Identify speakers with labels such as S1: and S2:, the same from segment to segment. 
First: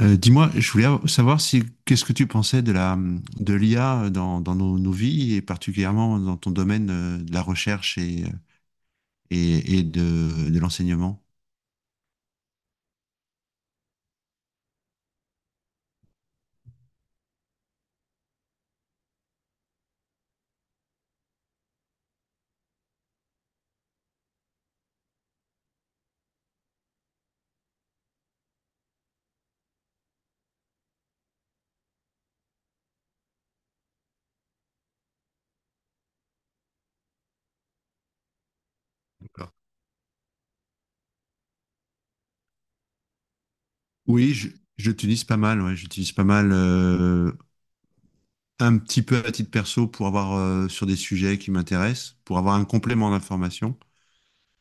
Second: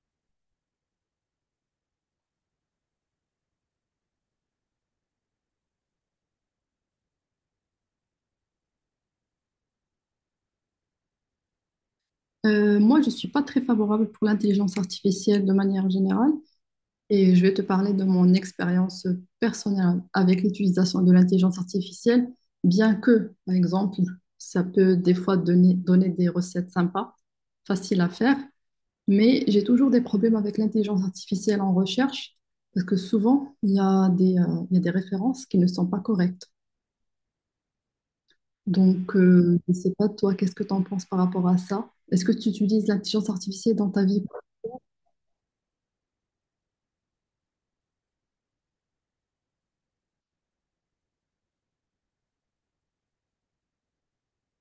S1: Dis-moi, je voulais savoir si qu'est-ce que tu pensais de l'IA dans nos vies et particulièrement dans ton domaine de la recherche et de l'enseignement.
S2: Moi, je ne suis pas très favorable pour l'intelligence artificielle de manière générale et je vais te parler de mon expérience personnelle avec l'utilisation de l'intelligence artificielle, bien que, par exemple, ça peut des fois donner des recettes sympas, faciles à faire, mais j'ai toujours des problèmes avec l'intelligence artificielle en recherche parce que souvent, il y a il y a des références qui ne sont pas correctes. Donc,
S1: D'accord.
S2: je ne sais pas, toi, qu'est-ce que tu en penses par rapport à ça? Est-ce que tu utilises l'intelligence artificielle dans ta vie?
S1: Oui, je l'utilise pas mal. Ouais, j'utilise pas mal un petit peu à titre perso pour avoir sur des sujets qui m'intéressent, pour avoir un complément d'information.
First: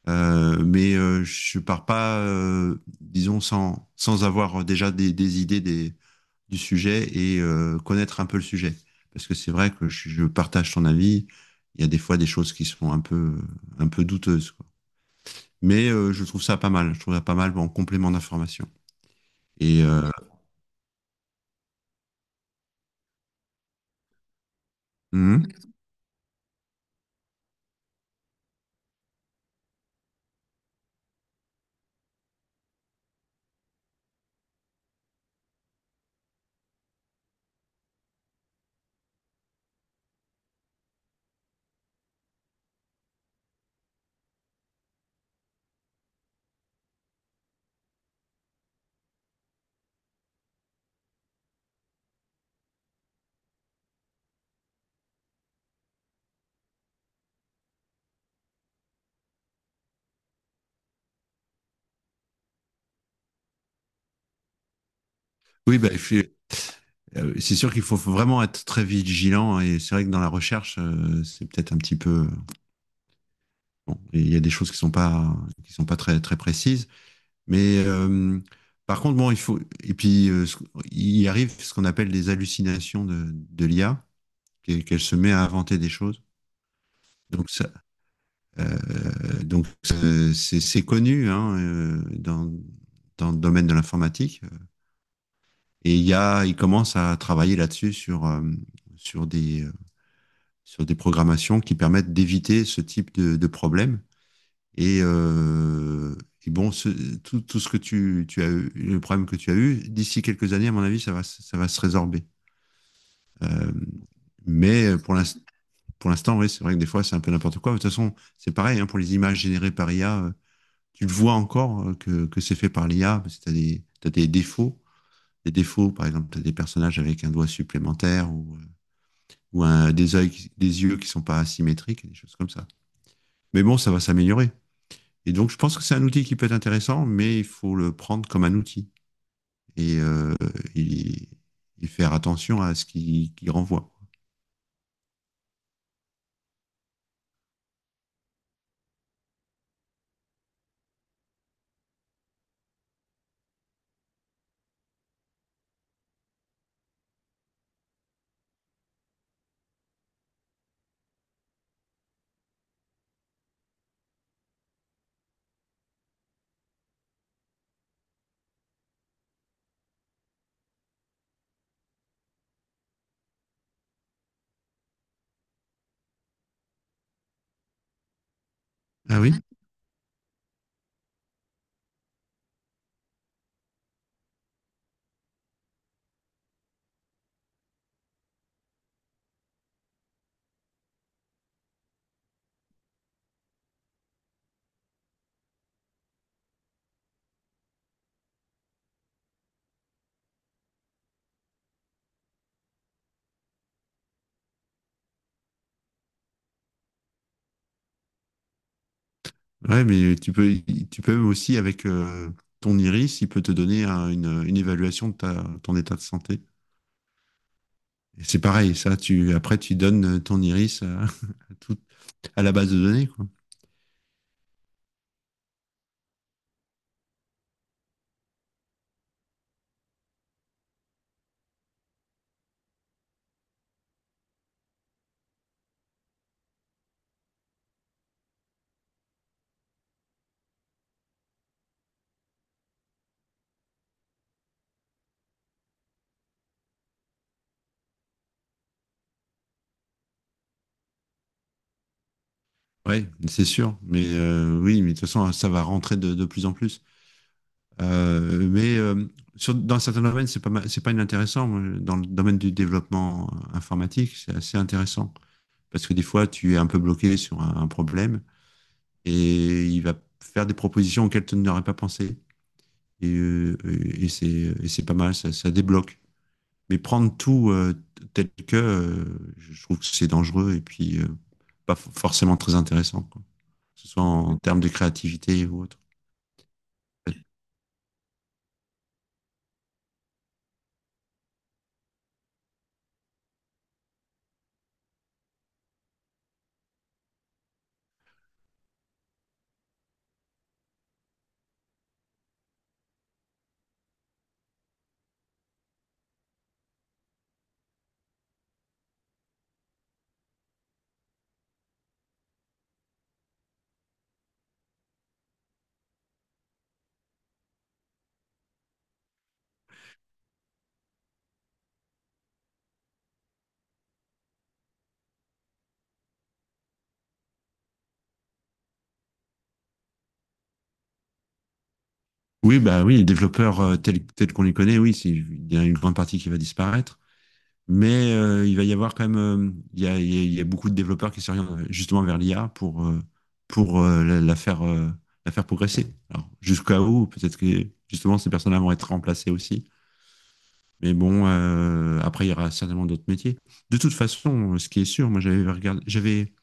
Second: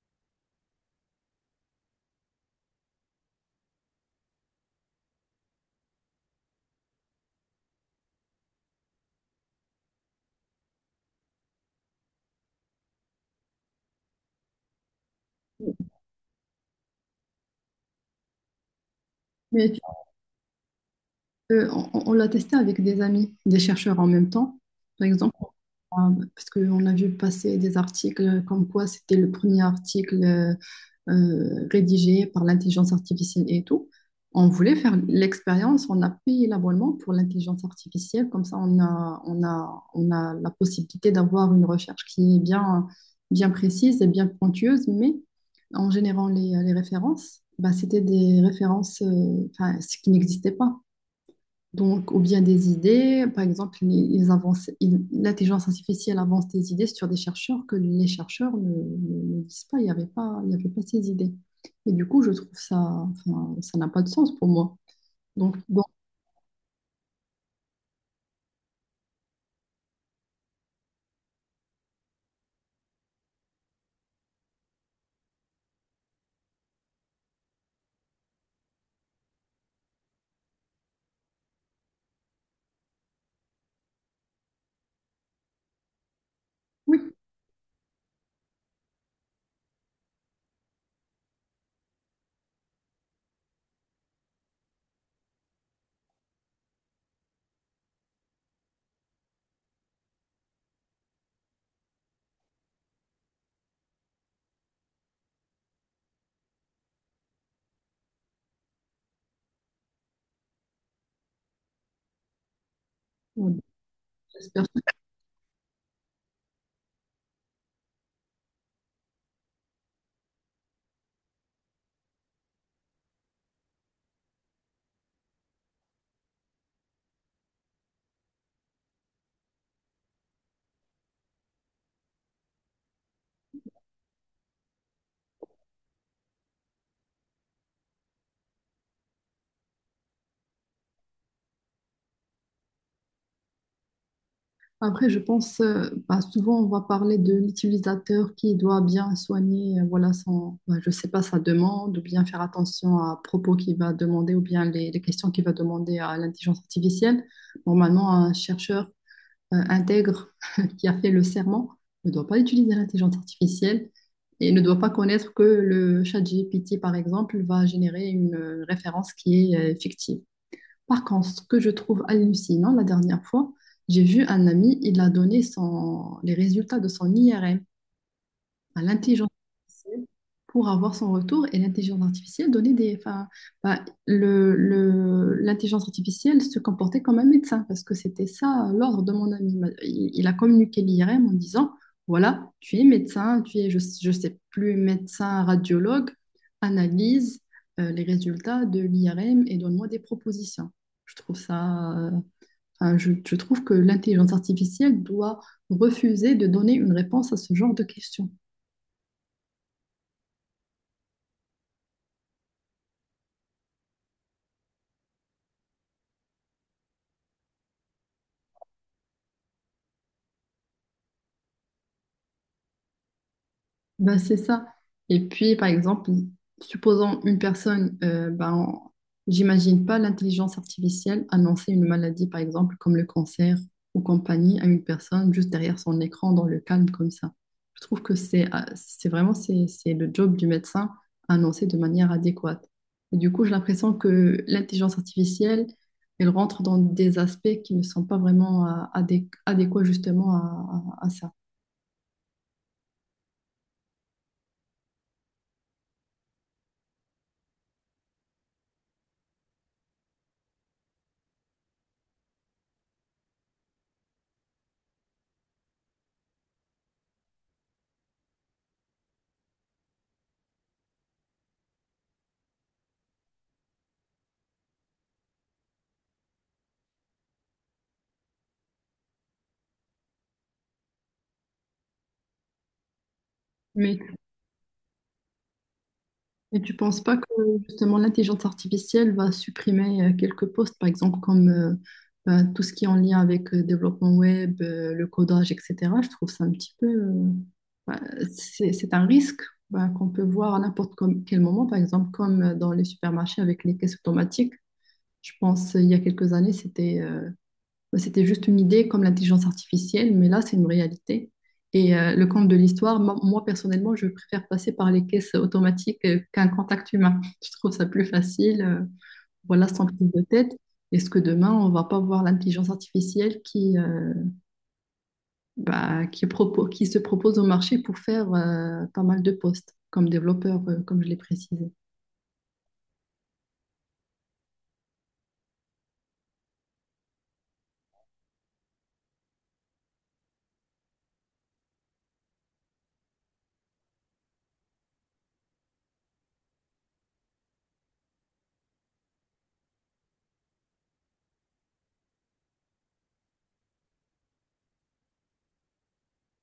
S1: Mais je pars pas, disons, sans avoir déjà des idées du sujet et connaître un peu le sujet. Parce que c'est vrai que je partage ton avis. Il y a des fois des choses qui sont un peu douteuses, quoi. Mais je trouve ça pas mal. Je trouve ça pas mal en complément d'information.
S2: Mais tu
S1: Et euh,
S2: peux- on l'a testé avec des amis, des chercheurs en même temps. Par exemple,
S1: hum.
S2: on a- parce qu'on a vu passer des articles comme quoi c'était le premier article rédigé par l'intelligence artificielle et tout. On voulait faire l'expérience, on a payé l'abonnement pour l'intelligence artificielle, comme ça on a la possibilité d'avoir une recherche qui est bien précise et bien pointueuse, mais en générant les références, bah, c'était des références enfin, ce qui n'existait pas. Donc, ou bien des idées, par exemple, ils avancent, ils- l'intelligence artificielle avance des idées sur des chercheurs que les chercheurs ne disent pas, il n'y avait pas ces idées. Et du coup, je trouve ça, enfin, ça n'a pas de sens pour moi. Donc,
S1: Oui,
S2: bon,
S1: bah, c'est sûr qu'il faut vraiment être très vigilant, et c'est vrai que dans la recherche, c'est peut-être un petit peu bon, il y a des choses qui sont pas très très précises. Mais par contre, bon, il faut. Et puis, il arrive ce qu'on appelle des hallucinations de l'IA, qu'elle se met à inventer des choses.
S2: oui,
S1: Donc, ça, euh, donc, c'est connu, hein, dans le domaine de l'informatique. Et il commence à travailler là-dessus sur, sur des, euh, sur des programmations qui permettent d'éviter ce type de problème. Et, euh, et, bon, tout ce que tu as eu, le problème que tu as eu, d'ici quelques années, à mon avis, ça va se résorber.
S2: on-
S1: Euh,
S2: j'espère.
S1: mais pour l'instant, oui, c'est vrai que des fois, c'est un peu n'importe quoi. De toute façon, c'est pareil, hein, pour les images générées par IA, tu le vois encore que c'est fait par l'IA, parce que t'as des défauts. Des défauts, par exemple, tu as des personnages avec un doigt supplémentaire ou un, des yeux qui sont pas asymétriques, et des choses comme ça. Mais bon, ça va s'améliorer. Et donc, je pense que c'est un outil qui peut être intéressant, mais il faut le prendre comme un outil et, euh, et, et faire attention à ce qu'il renvoie.
S2: Après, je pense, bah, souvent, on va parler de l'utilisateur qui doit bien soigner, voilà, son, bah, je sais pas, sa demande, ou bien faire attention à propos qu'il va demander, ou bien les questions qu'il va demander à l'intelligence artificielle. Normalement, un chercheur intègre qui a fait le serment ne doit pas utiliser l'intelligence artificielle et ne doit pas connaître que le chat GPT, par exemple, va générer une référence qui est fictive. Par contre, ce que je trouve hallucinant, la dernière fois, j'ai vu un ami, il a donné son- les résultats de son IRM à
S1: Ah
S2: l'intelligence
S1: oui?
S2: artificielle pour avoir son retour et l'intelligence artificielle donnait des... Enfin, bah, l'intelligence artificielle se comportait comme un médecin parce que c'était ça l'ordre de mon ami. Bah, Il a communiqué l'IRM en disant, voilà, tu es médecin, tu es, je sais plus, médecin, radiologue, analyse les résultats de l'IRM et donne-moi des propositions. Je trouve ça... enfin, je trouve que l'intelligence artificielle doit refuser de donner une réponse à ce genre de questions.
S1: Ouais, mais tu peux aussi, avec ton iris, il peut te donner une évaluation de ton état de santé. Et c'est pareil, ça, après, tu donnes ton iris à, à la base de données, quoi.
S2: Ben, c'est ça. Et puis, par exemple, supposons une personne, ben, j'imagine pas l'intelligence artificielle annoncer une maladie, par exemple, comme le cancer ou compagnie, à une personne juste derrière son écran, dans le calme, comme ça. Je trouve que c'est vraiment c'est le job du médecin à annoncer de manière adéquate. Et du coup, j'ai l'impression que l'intelligence artificielle, elle rentre dans des aspects qui ne sont pas vraiment adé- adéquats justement à ça.
S1: Oui, c'est sûr. Mais oui, mais de toute façon, ça va rentrer de plus en plus. Mais dans certains domaines, c'est pas inintéressant. Moi, dans le domaine du développement informatique, c'est assez intéressant parce que des fois, tu es un peu bloqué sur un problème et il va faire des propositions auxquelles tu n'aurais pas pensé. Et, euh, et c'est pas mal, ça débloque. Mais prendre tout tel que, je trouve que c'est dangereux et puis pas forcément très intéressant, quoi. Que ce
S2: Mais
S1: soit en termes de créativité ou autre.
S2: et tu penses pas que justement l'intelligence artificielle va supprimer quelques postes, par exemple comme ben, tout ce qui est en lien avec le développement web, le codage, etc. Je trouve ça un petit peu... ben, c'est un risque ben, qu'on peut voir à n'importe com- quel moment, par exemple comme dans les supermarchés avec les caisses automatiques. Je pense il y a quelques années, c'était bah, c'était juste une idée comme l'intelligence artificielle, mais là, c'est une réalité. Et le compte de l'histoire, personnellement, je préfère passer par les caisses automatiques qu'un contact humain. Je trouve ça plus facile, voilà, sans prise de tête. Est-ce que demain, on va pas voir l'intelligence artificielle qui, bah, qui, propo- qui se propose au marché pour faire pas mal de postes comme développeur, comme je l'ai précisé?
S1: Oui, bah oui, les développeurs tels qu'on les connaît, oui, il y a une grande partie qui va disparaître, mais il va y avoir quand même, il y a, il y a- il y a beaucoup de développeurs qui s'orientent justement vers l'IA pour la faire progresser. Alors, jusqu'à où, peut-être que justement ces personnes-là vont être remplacées aussi, mais bon, après il y aura certainement d'autres métiers. De toute façon, ce qui est sûr, moi j'avais regardé, j'avais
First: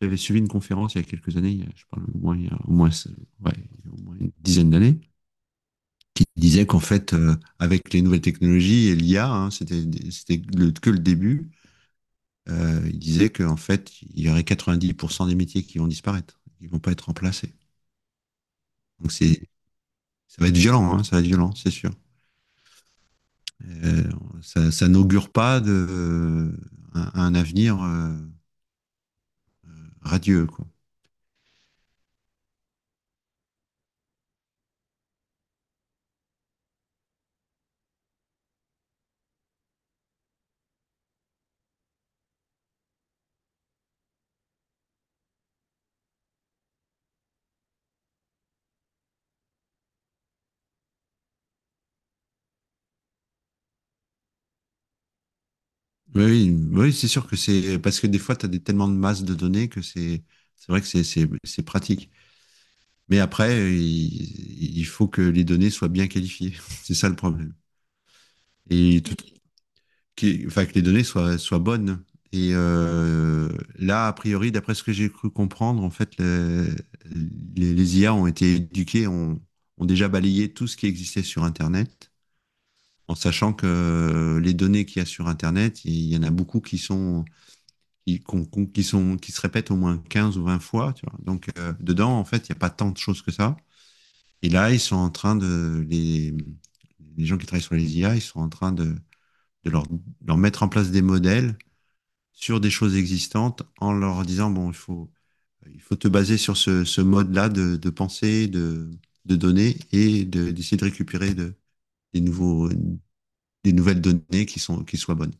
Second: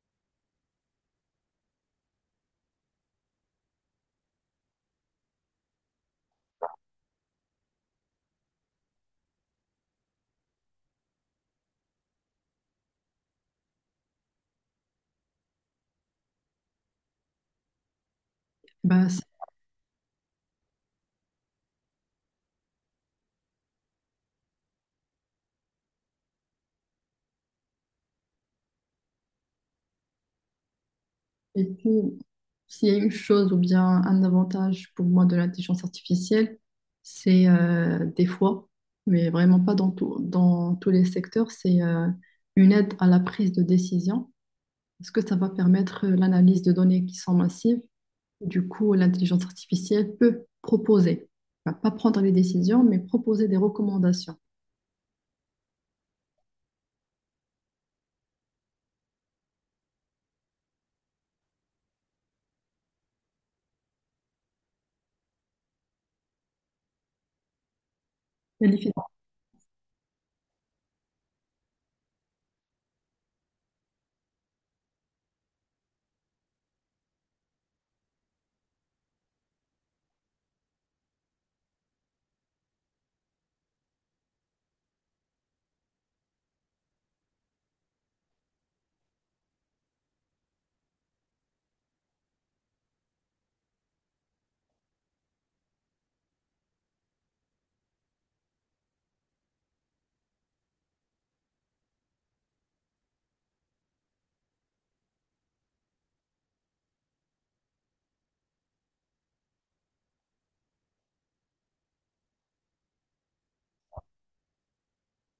S1: J'avais suivi une conférence il y a quelques années, je parle au moins, ouais, il y a au moins une dizaine d'années, qui disait qu'en fait, avec les nouvelles technologies et l'IA, hein, que le début. Il disait qu'en fait, il y aurait 90% des métiers qui vont disparaître, qui vont pas être remplacés.
S2: Bah,
S1: Donc, ça va être violent, hein, ça va être violent, c'est sûr. Euh, ça n'augure pas un avenir, radieux, quoi.
S2: et puis, s'il y a une chose ou bien un avantage pour moi de l'intelligence artificielle, c'est des fois, mais vraiment pas dans tout- dans tous les secteurs, c'est une aide à la prise de décision. Parce que ça va permettre l'analyse de données qui sont massives. Du coup, l'intelligence artificielle peut proposer, va pas prendre les décisions, mais proposer des recommandations.
S1: Oui, oui, oui, c'est sûr que c'est parce que des fois, tellement de masse de données que c'est vrai que c'est pratique. Mais après, il faut que les données soient bien qualifiées. C'est ça le problème. Et tout, enfin, que les données soient bonnes. Et là, a priori, d'après ce que j'ai cru comprendre, en fait, les IA ont été éduquées, ont déjà balayé tout ce qui existait sur Internet, en sachant que les données qu'il y a sur Internet, il y en a beaucoup qui sont qui, qu qui, sont, qui se répètent au moins 15 ou 20 fois. Tu vois. Donc, dedans, en fait, il n'y a pas tant de choses que ça. Et là, ils sont en train de. Les gens qui travaillent sur les IA, ils sont en train de leur mettre en place des modèles sur des choses existantes en leur disant bon, il faut te baser sur ce mode-là de pensée, de données et de d'essayer de récupérer des, nouveaux, des nouvelles données qui soient bonnes.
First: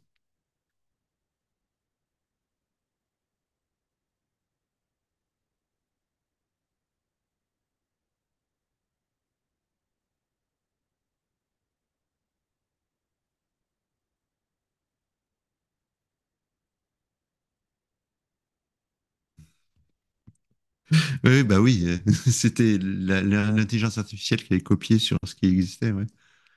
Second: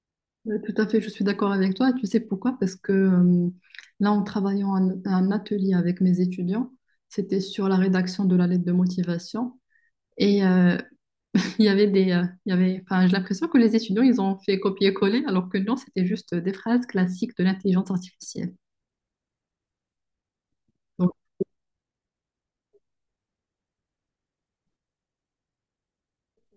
S2: Ouais, tout à fait, je suis d'accord avec toi. Et tu sais pourquoi? Parce que là, en travaillant un atelier avec mes étudiants, c'était sur la rédaction de la lettre de motivation. Et il y avait il y avait, enfin, j'ai l'impression que les étudiants, ils ont fait copier-coller, alors que non, c'était juste des phrases classiques de l'intelligence artificielle.
S1: Oui, oui, bah oui, c'était l'intelligence artificielle qui avait copié sur ce qui existait, ouais.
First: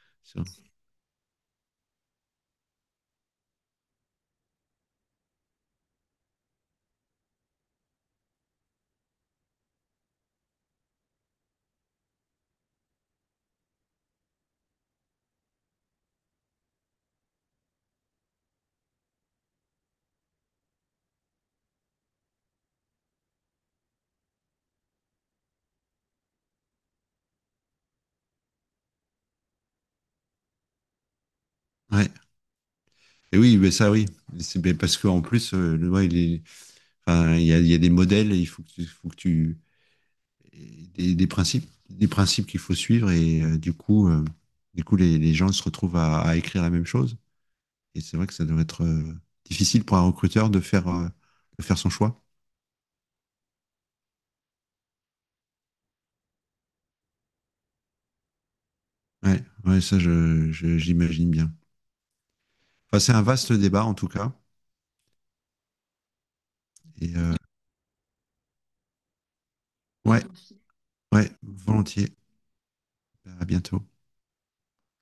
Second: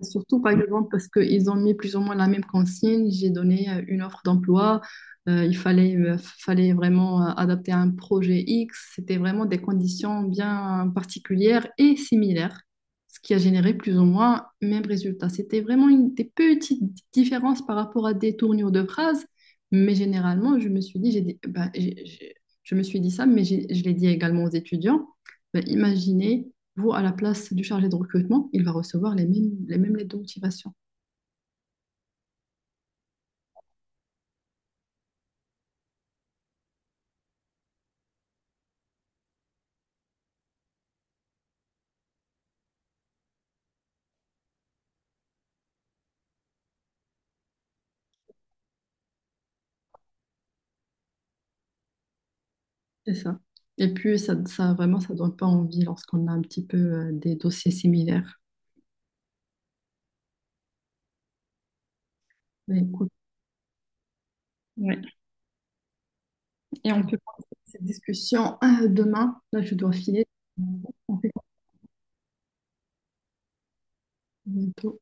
S2: Surtout,
S1: Sur-
S2: par exemple, parce qu'ils ont mis plus ou moins la même consigne. J'ai donné une offre d'emploi. Il fallait vraiment adapter à un projet X. C'était vraiment des conditions bien particulières et similaires, ce qui a généré plus ou moins le même résultat. C'était vraiment une, des petites différences par rapport à des tournures de phrases. Mais généralement, je me suis dit, j'ai dit- bah, j'ai- je me suis dit ça, mais je l'ai dit également aux étudiants. Bah, imaginez vous, à la place du chargé de recrutement, il va recevoir les mêmes lettres de motivation.
S1: ouais. Et oui, mais ça, oui. C'est ben parce qu'en plus, ouais, enfin, il y a des modèles, et il faut que tu et des principes qu'il faut suivre, et du coup, les gens se retrouvent à écrire la même chose. Et c'est vrai que ça doit être difficile pour un recruteur de faire son choix.
S2: C'est ça. Et puis, ça ne donne pas envie lorsqu'on a un petit peu des dossiers similaires.
S1: Ouais, ouais, ça, j'imagine bien.
S2: Mais
S1: Enfin,
S2: écoute,
S1: c'est un vaste débat en tout cas.
S2: ouais. Et on peut
S1: Et euh,
S2: prendre cette discussion. Ah, demain, là, je dois
S1: ouais.
S2: filer. On
S1: Ouais,
S2: fait
S1: volontiers. À bientôt.
S2: bientôt.